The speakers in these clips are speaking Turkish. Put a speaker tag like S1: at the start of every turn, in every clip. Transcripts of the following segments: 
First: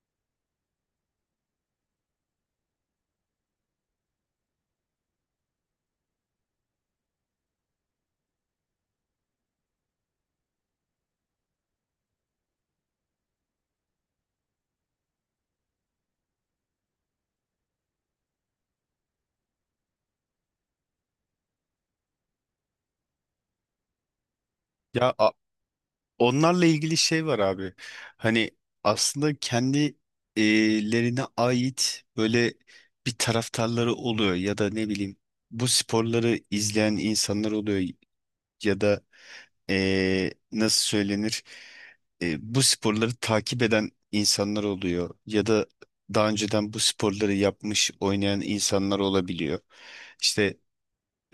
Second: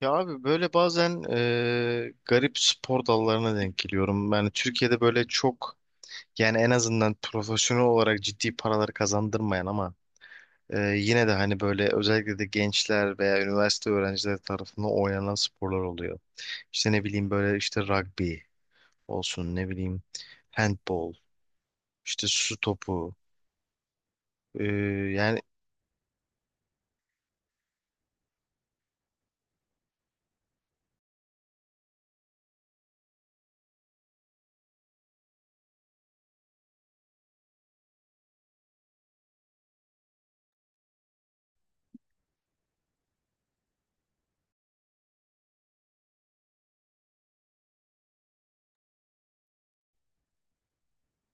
S1: Ya abi böyle bazen garip spor dallarına denk geliyorum. Yani Türkiye'de böyle çok yani en azından profesyonel olarak ciddi paralar kazandırmayan ama yine de hani böyle özellikle de gençler veya üniversite öğrencileri tarafından oynanan sporlar oluyor. İşte ne bileyim böyle işte rugby olsun, ne bileyim handball, işte su topu. e,
S2: Ya
S1: yani
S2: onlarla ilgili şey var abi. Hani aslında kendi lerine ait böyle bir taraftarları oluyor ya da ne bileyim bu sporları izleyen insanlar oluyor ya da nasıl söylenir, bu sporları takip eden insanlar oluyor ya da daha önceden bu sporları yapmış oynayan insanlar olabiliyor. İşte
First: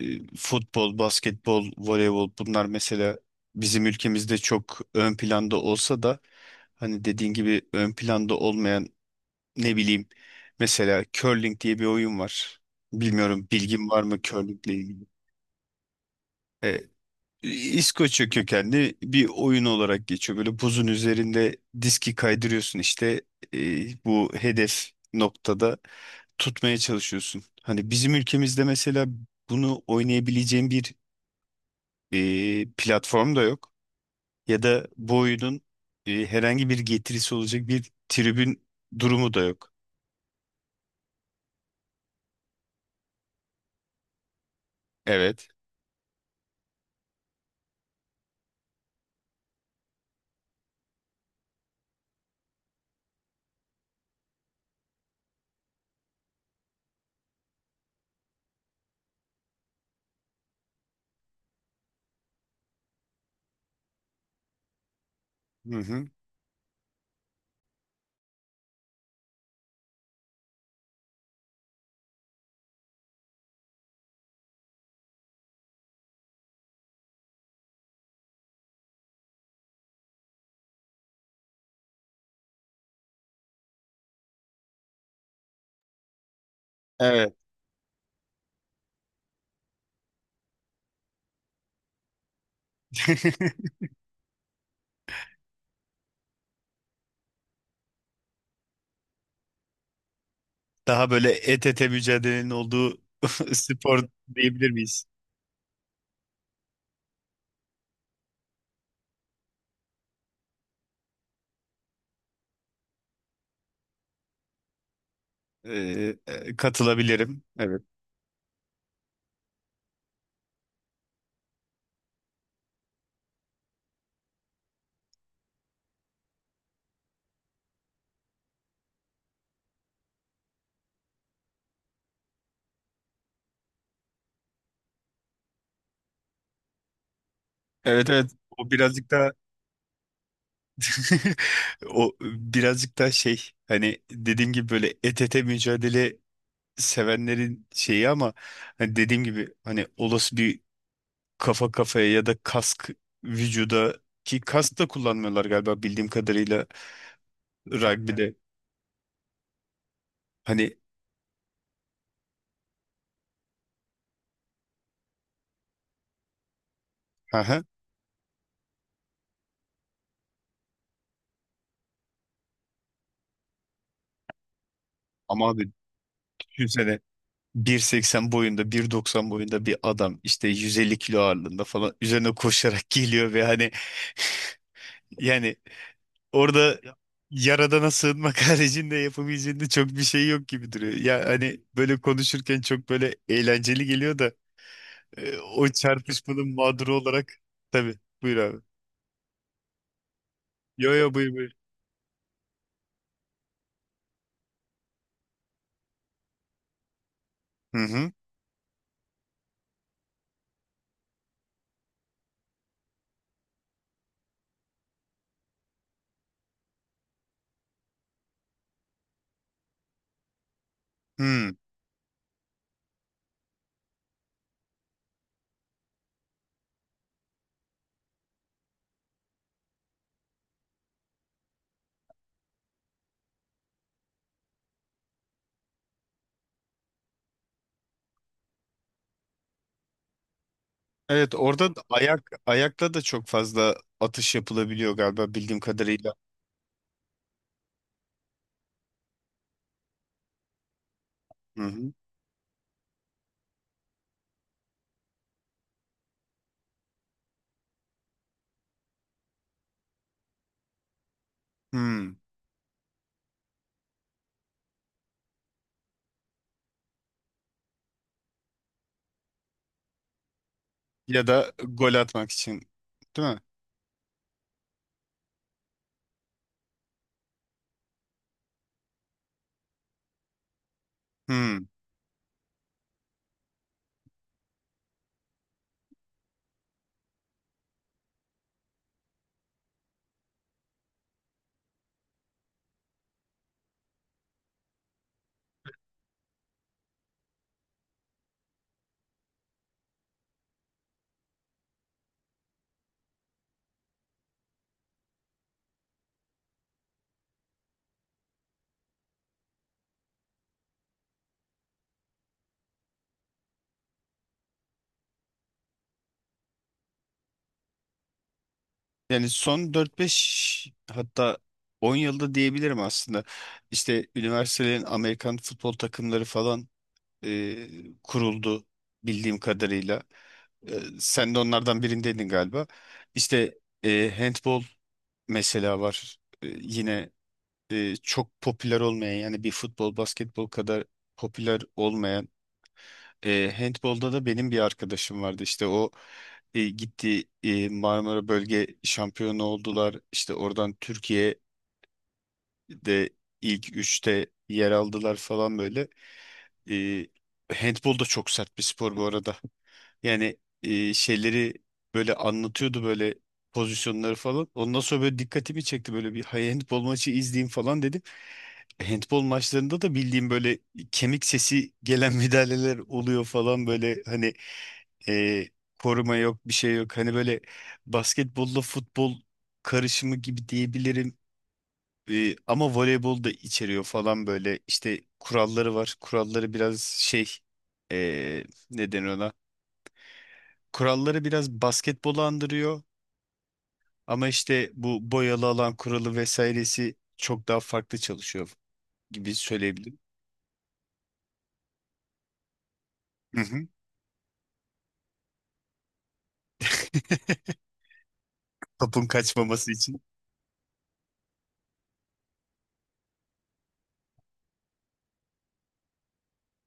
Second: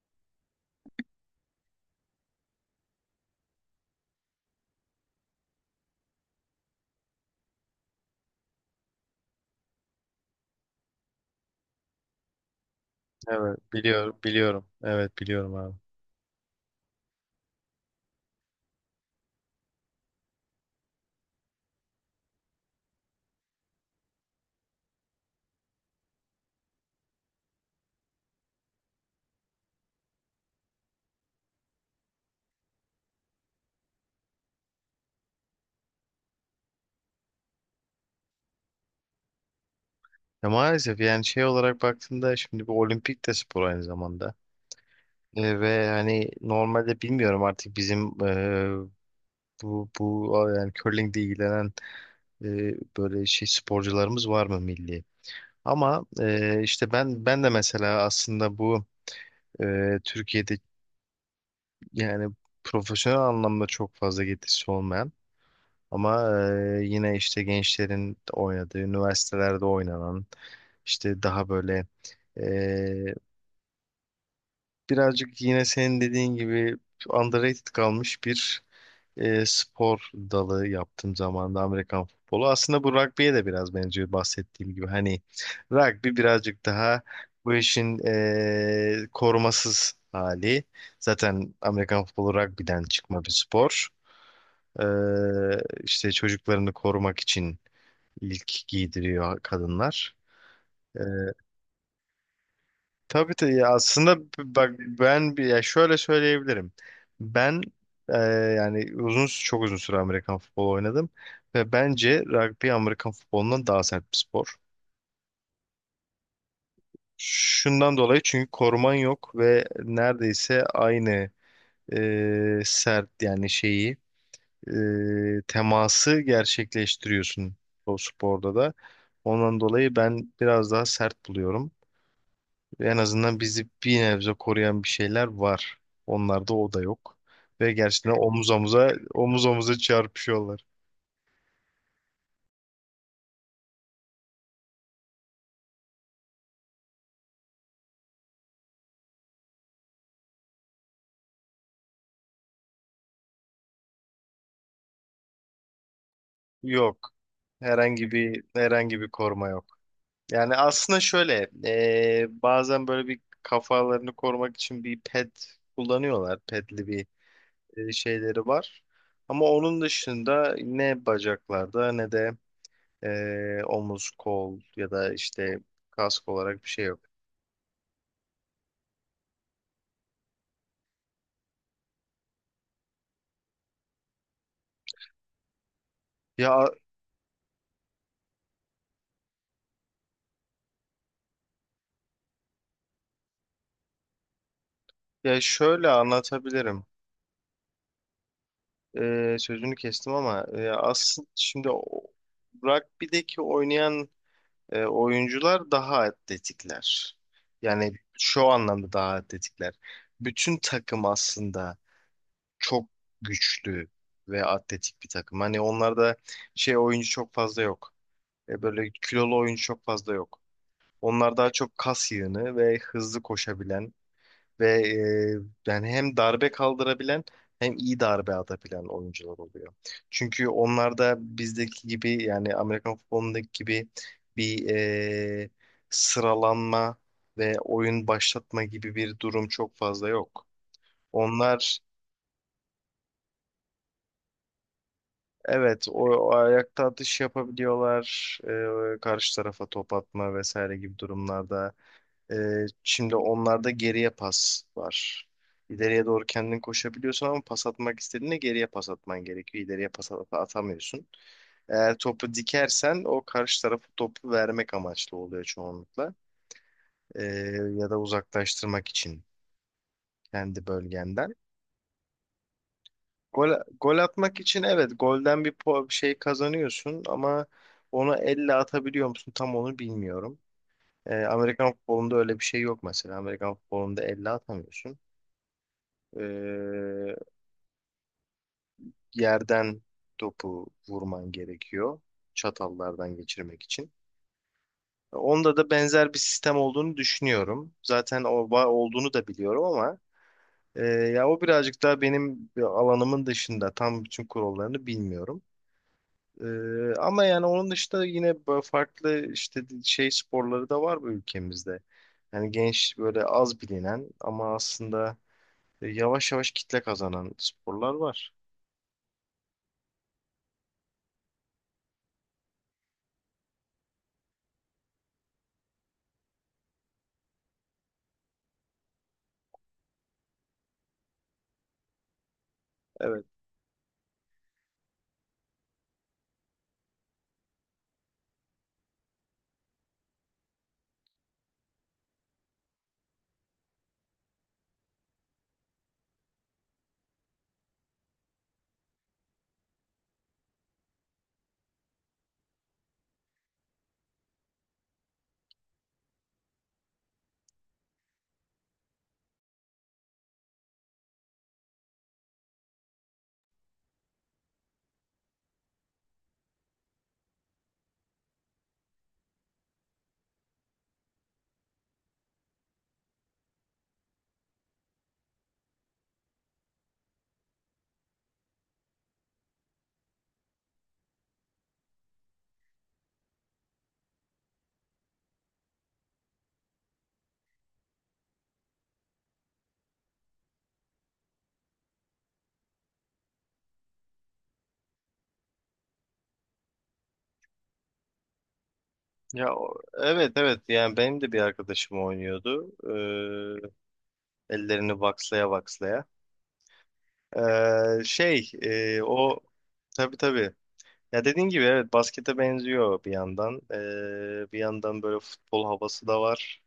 S2: e, futbol, basketbol, voleybol bunlar mesela bizim ülkemizde çok ön planda olsa da, hani dediğin gibi ön planda olmayan, ne bileyim, mesela curling diye bir oyun var. Bilmiyorum,
S1: evet,
S2: bilgin var
S1: biliyorum,
S2: mı
S1: biliyorum,
S2: curlingle ilgili?
S1: evet biliyorum abi.
S2: E, İskoçya kökenli bir oyun olarak geçiyor. Böyle buzun üzerinde diski kaydırıyorsun, işte bu hedef noktada tutmaya çalışıyorsun. Hani bizim ülkemizde mesela bunu oynayabileceğin bir platform da yok. Ya da bu oyunun herhangi bir getirisi olacak bir tribün durumu da yok.
S1: Ya maalesef yani şey olarak baktığında şimdi bu olimpik de spor aynı zamanda.
S2: Evet.
S1: Ve hani normalde bilmiyorum artık bizim bu yani curlingle ilgilenen e, böyle şey sporcularımız var mı milli? Ama işte ben de mesela aslında bu Türkiye'de yani profesyonel anlamda çok fazla getirisi olmayan
S2: Hı hı.
S1: ama yine işte gençlerin oynadığı, üniversitelerde oynanan, işte daha böyle birazcık yine senin dediğin gibi underrated kalmış bir spor dalı yaptığım zamanda Amerikan futbolu. Aslında bu rugby'ye de biraz benziyor bahsettiğim gibi. Hani rugby birazcık daha
S2: Evet.
S1: bu işin korumasız hali. Zaten Amerikan futbolu rugby'den çıkma bir spor. E, işte çocuklarını korumak için ilk giydiriyor kadınlar. E,
S2: Daha böyle et ete mücadelenin olduğu
S1: Tabii tabii ya,
S2: spor
S1: aslında bak
S2: diyebilir miyiz?
S1: ben bir, ya şöyle söyleyebilirim. Ben e, yani uzun, çok uzun süre Amerikan futbolu oynadım ve bence rugby Amerikan futbolundan daha sert bir spor.
S2: Katılabilirim. Evet.
S1: Şundan dolayı, çünkü koruman yok ve neredeyse aynı sert yani şeyi, teması gerçekleştiriyorsun o sporda da. Ondan dolayı ben biraz daha sert buluyorum. Ve en azından bizi bir nebze koruyan bir şeyler var. Onlarda o da yok. Ve
S2: Evet,
S1: gerçekten
S2: evet.
S1: omuz
S2: O
S1: omuza,
S2: birazcık daha
S1: omuz omuza çarpışıyorlar.
S2: o birazcık daha şey, hani dediğim gibi, böyle et ete mücadele sevenlerin şeyi, ama hani dediğim gibi, hani olası bir kafa kafaya ya da kask vücuda, ki kask da kullanmıyorlar galiba bildiğim kadarıyla
S1: Yok.
S2: Rugby'de.
S1: Herhangi
S2: rugby'de.
S1: bir herhangi bir koruma yok. Yani
S2: Hani,
S1: aslında şöyle bazen böyle bir kafalarını korumak için bir pet kullanıyorlar. Petli bir
S2: aha,
S1: şeyleri var. Ama onun dışında ne bacaklarda ne de omuz, kol ya da
S2: ama
S1: işte
S2: abi,
S1: kask olarak bir şey yok.
S2: düşünsene, 1,80 boyunda, 1,90 boyunda bir adam, işte 150 kilo ağırlığında falan, üzerine koşarak geliyor ve hani, yani,
S1: Ya,
S2: orada yaradana sığınmak haricinde yapabileceğinde çok bir şey yok gibi duruyor. Ya hani böyle konuşurken çok böyle eğlenceli geliyor da,
S1: ya
S2: o
S1: şöyle
S2: çarpışmanın
S1: anlatabilirim.
S2: mağduru olarak. Tabii, buyur abi.
S1: Sözünü kestim ama
S2: Yo yo,
S1: aslında
S2: buyur buyur.
S1: şimdi rugby'deki oynayan oyuncular daha atletikler.
S2: Hı
S1: Yani
S2: hı.
S1: şu anlamda daha atletikler. Bütün takım aslında çok güçlü ve atletik bir takım. Hani onlarda şey oyuncu çok fazla yok. Böyle kilolu oyuncu çok fazla yok. Onlar
S2: Hmm.
S1: daha çok kas yığını ve hızlı koşabilen ve yani hem darbe kaldırabilen hem iyi darbe atabilen oyuncular oluyor. Çünkü onlar da bizdeki gibi, yani Amerikan futbolundaki gibi bir sıralanma ve oyun başlatma gibi bir durum çok fazla yok.
S2: Evet, orada
S1: Onlar,
S2: da ayakla da çok fazla atış yapılabiliyor galiba bildiğim
S1: evet,
S2: kadarıyla.
S1: o ayakta atış yapabiliyorlar karşı tarafa top atma vesaire gibi
S2: Hı
S1: durumlarda.
S2: hı.
S1: Şimdi onlarda geriye pas var. İleriye doğru kendin koşabiliyorsun ama pas atmak istediğinde geriye pas atman gerekiyor. İleriye pas atamıyorsun. Eğer
S2: Hmm.
S1: topu dikersen, o karşı tarafı topu vermek amaçlı oluyor çoğunlukla. Ee, Ya da uzaklaştırmak için kendi
S2: Ya
S1: bölgenden.
S2: da gol atmak için, değil mi?
S1: Gol, gol atmak için, evet, golden bir şey kazanıyorsun ama onu elle atabiliyor musun tam onu bilmiyorum.
S2: Hmm.
S1: Amerikan futbolunda öyle bir şey yok mesela. Amerikan futbolunda elle atamıyorsun. Ee, Yerden topu vurman gerekiyor çatallardan geçirmek için. Onda da benzer bir sistem olduğunu düşünüyorum. Zaten olduğunu da biliyorum ama ya o birazcık daha benim alanımın dışında, tam bütün kurallarını bilmiyorum. Ama yani onun dışında yine böyle farklı işte şey sporları da var bu ülkemizde. Yani genç, böyle az bilinen ama aslında yavaş yavaş kitle kazanan sporlar var.
S2: Yani son dört beş, hatta 10 yılda diyebilirim aslında. İşte üniversitelerin Amerikan futbol takımları falan e, kuruldu bildiğim kadarıyla. E, sen de onlardan birindeydin galiba.
S1: Evet.
S2: İşte handball mesela var. Yine çok popüler olmayan, yani bir futbol basketbol kadar popüler olmayan. Handbolda da benim bir arkadaşım vardı, işte o gitti, Marmara Bölge şampiyonu oldular, işte oradan Türkiye'de ilk üçte yer aldılar falan böyle. E, handbol da çok sert bir spor bu arada, yani şeyleri böyle anlatıyordu, böyle pozisyonları falan. Ondan sonra böyle dikkatimi çekti, böyle bir "Hay, handbol maçı izleyeyim" falan dedim. Handbol maçlarında da bildiğim böyle kemik sesi gelen müdahaleler oluyor falan, böyle hani, e, koruma yok, bir şey yok. Hani böyle basketbolla futbol karışımı gibi diyebilirim. Ama voleybol da içeriyor falan, böyle işte kuralları var. Kuralları biraz şey, e, ne denir ona? Kuralları biraz basketbolu andırıyor, ama işte bu boyalı alan kuralı vesairesi çok daha farklı çalışıyor gibi
S1: Ya
S2: söyleyebilirim.
S1: evet, evet, yani benim de bir arkadaşım oynuyordu.
S2: Hı hı.
S1: Ee, Ellerini vakslaya vakslaya. Şey e,
S2: Topun
S1: o
S2: kaçmaması için.
S1: Tabii, tabii. Ya dediğin gibi, evet, baskete benziyor bir yandan. Bir yandan böyle futbol havası da var.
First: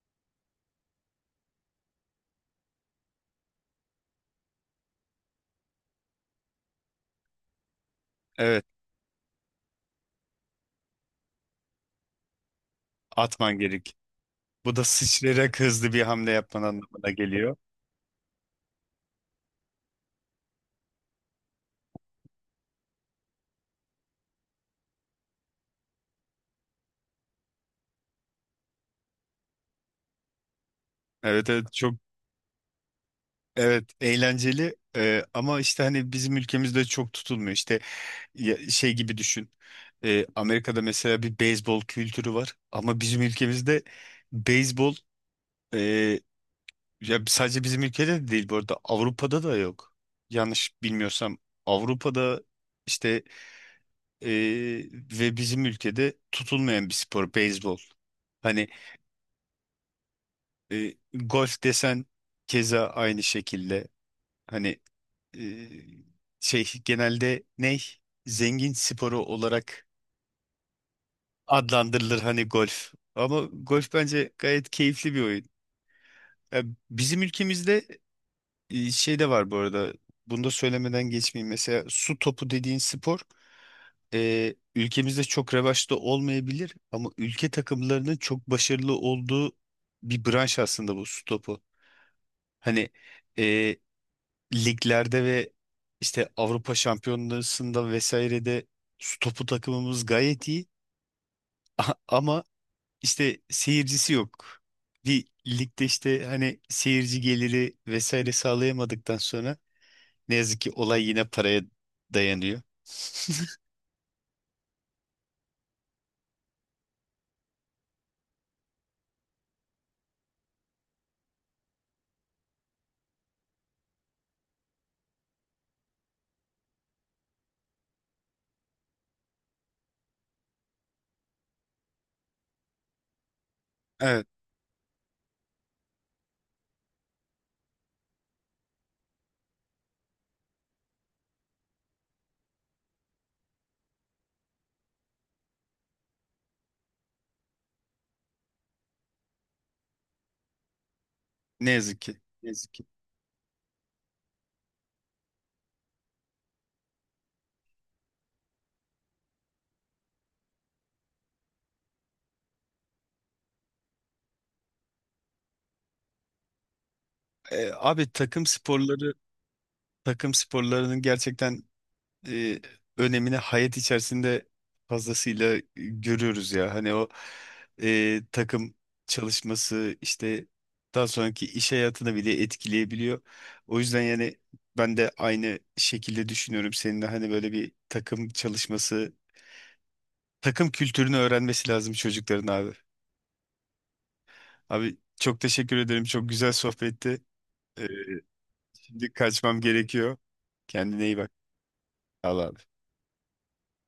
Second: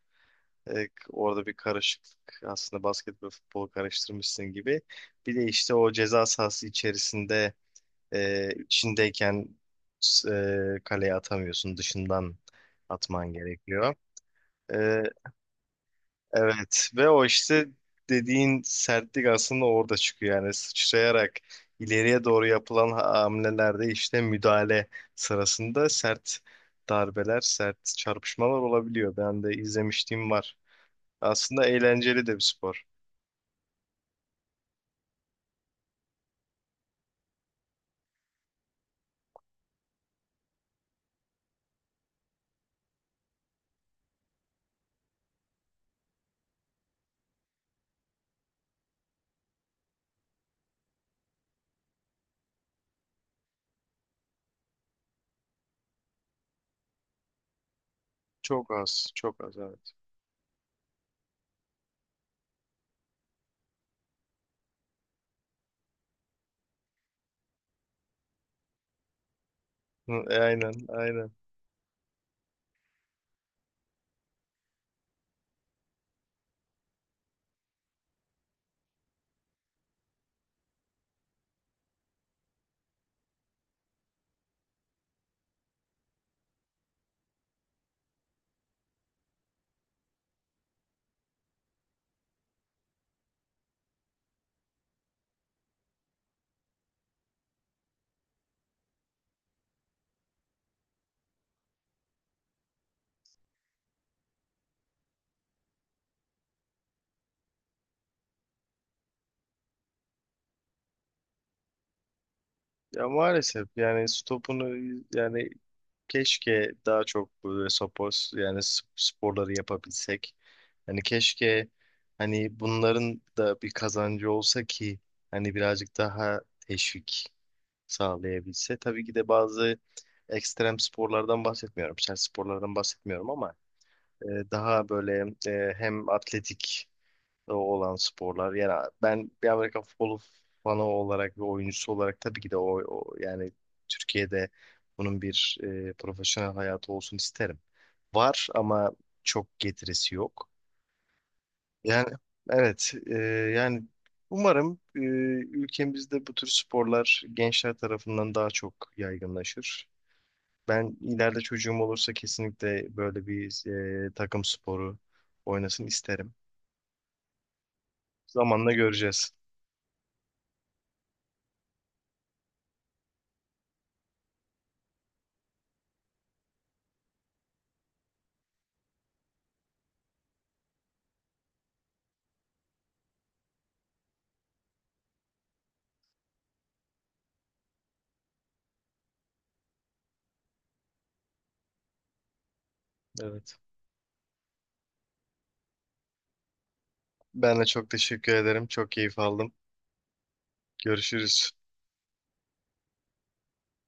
S1: Orada bir karışıklık, aslında basket ve futbolu karıştırmışsın gibi. Bir de işte o ceza sahası içerisinde,
S2: Evet,
S1: içindeyken kaleye atamıyorsun, dışından atman
S2: atman
S1: gerekiyor.
S2: gerek. Bu da
S1: Ee,
S2: sıçrayarak hızlı bir hamle yapman
S1: Evet, ve
S2: anlamına
S1: o
S2: geliyor.
S1: işte dediğin sertlik aslında orada çıkıyor. Yani sıçrayarak ileriye doğru yapılan hamlelerde, işte müdahale sırasında sert darbeler, sert çarpışmalar olabiliyor. Ben de izlemişliğim var.
S2: Evet, evet,
S1: Aslında
S2: çok.
S1: eğlenceli de bir spor.
S2: Evet, eğlenceli. Ama işte hani bizim ülkemizde çok tutulmuyor. İşte şey gibi düşün. Amerika'da mesela bir beyzbol kültürü var ama bizim ülkemizde beyzbol, e, ya sadece bizim ülkede de değil bu arada, Avrupa'da da yok. Yanlış bilmiyorsam Avrupa'da, işte. Ee, ve bizim ülkede tutulmayan bir spor beyzbol. Hani
S1: Çok az, çok az, evet.
S2: golf desen keza aynı şekilde, hani e, şey, genelde ne, zengin sporu olarak
S1: Aynen, aynen.
S2: adlandırılır hani golf. Ama golf bence gayet keyifli bir oyun. Ya bizim ülkemizde şey de var bu arada. Bunu da söylemeden geçmeyeyim. Mesela su topu dediğin spor ülkemizde çok revaçta olmayabilir, ama ülke takımlarının çok başarılı olduğu bir branş aslında bu su topu. Hani e, liglerde ve işte Avrupa Şampiyonası'nda vesairede su topu takımımız gayet iyi, ama işte seyircisi yok. Bir ligde işte hani seyirci geliri vesaire sağlayamadıktan sonra, ne yazık ki olay yine paraya dayanıyor.
S1: Ya maalesef yani stopunu, yani keşke daha çok böyle spor, yani sporları yapabilsek. Hani keşke, hani bunların da bir kazancı olsa ki hani birazcık daha teşvik sağlayabilse. Tabii ki de bazı ekstrem sporlardan bahsetmiyorum, sert sporlardan bahsetmiyorum ama
S2: Evet.
S1: daha böyle hem atletik olan sporlar. Yani ben bir Amerika futbolu fanı olarak ve oyuncusu olarak tabii ki de yani Türkiye'de bunun bir profesyonel hayatı olsun isterim. Var ama çok getirisi yok.
S2: Ne yazık
S1: Yani
S2: ki. Ne yazık ki.
S1: evet, yani umarım ülkemizde bu tür sporlar gençler tarafından daha çok yaygınlaşır. Ben ileride çocuğum olursa kesinlikle böyle bir takım sporu oynasın isterim.
S2: Abi, takım
S1: Zamanla
S2: sporları
S1: göreceğiz.
S2: takım sporlarının gerçekten e, önemini hayat içerisinde fazlasıyla görüyoruz ya. Hani o takım çalışması işte daha sonraki iş hayatını bile etkileyebiliyor. O yüzden yani ben de aynı şekilde düşünüyorum seninle. Hani böyle bir takım çalışması, takım kültürünü öğrenmesi lazım çocukların abi.
S1: Evet.
S2: Abi, çok teşekkür ederim. Çok güzel sohbetti.
S1: Ben de
S2: Ee,
S1: çok teşekkür ederim. Çok
S2: Şimdi
S1: keyif aldım.
S2: kaçmam gerekiyor. Kendine iyi bak.
S1: Görüşürüz.
S2: Allah.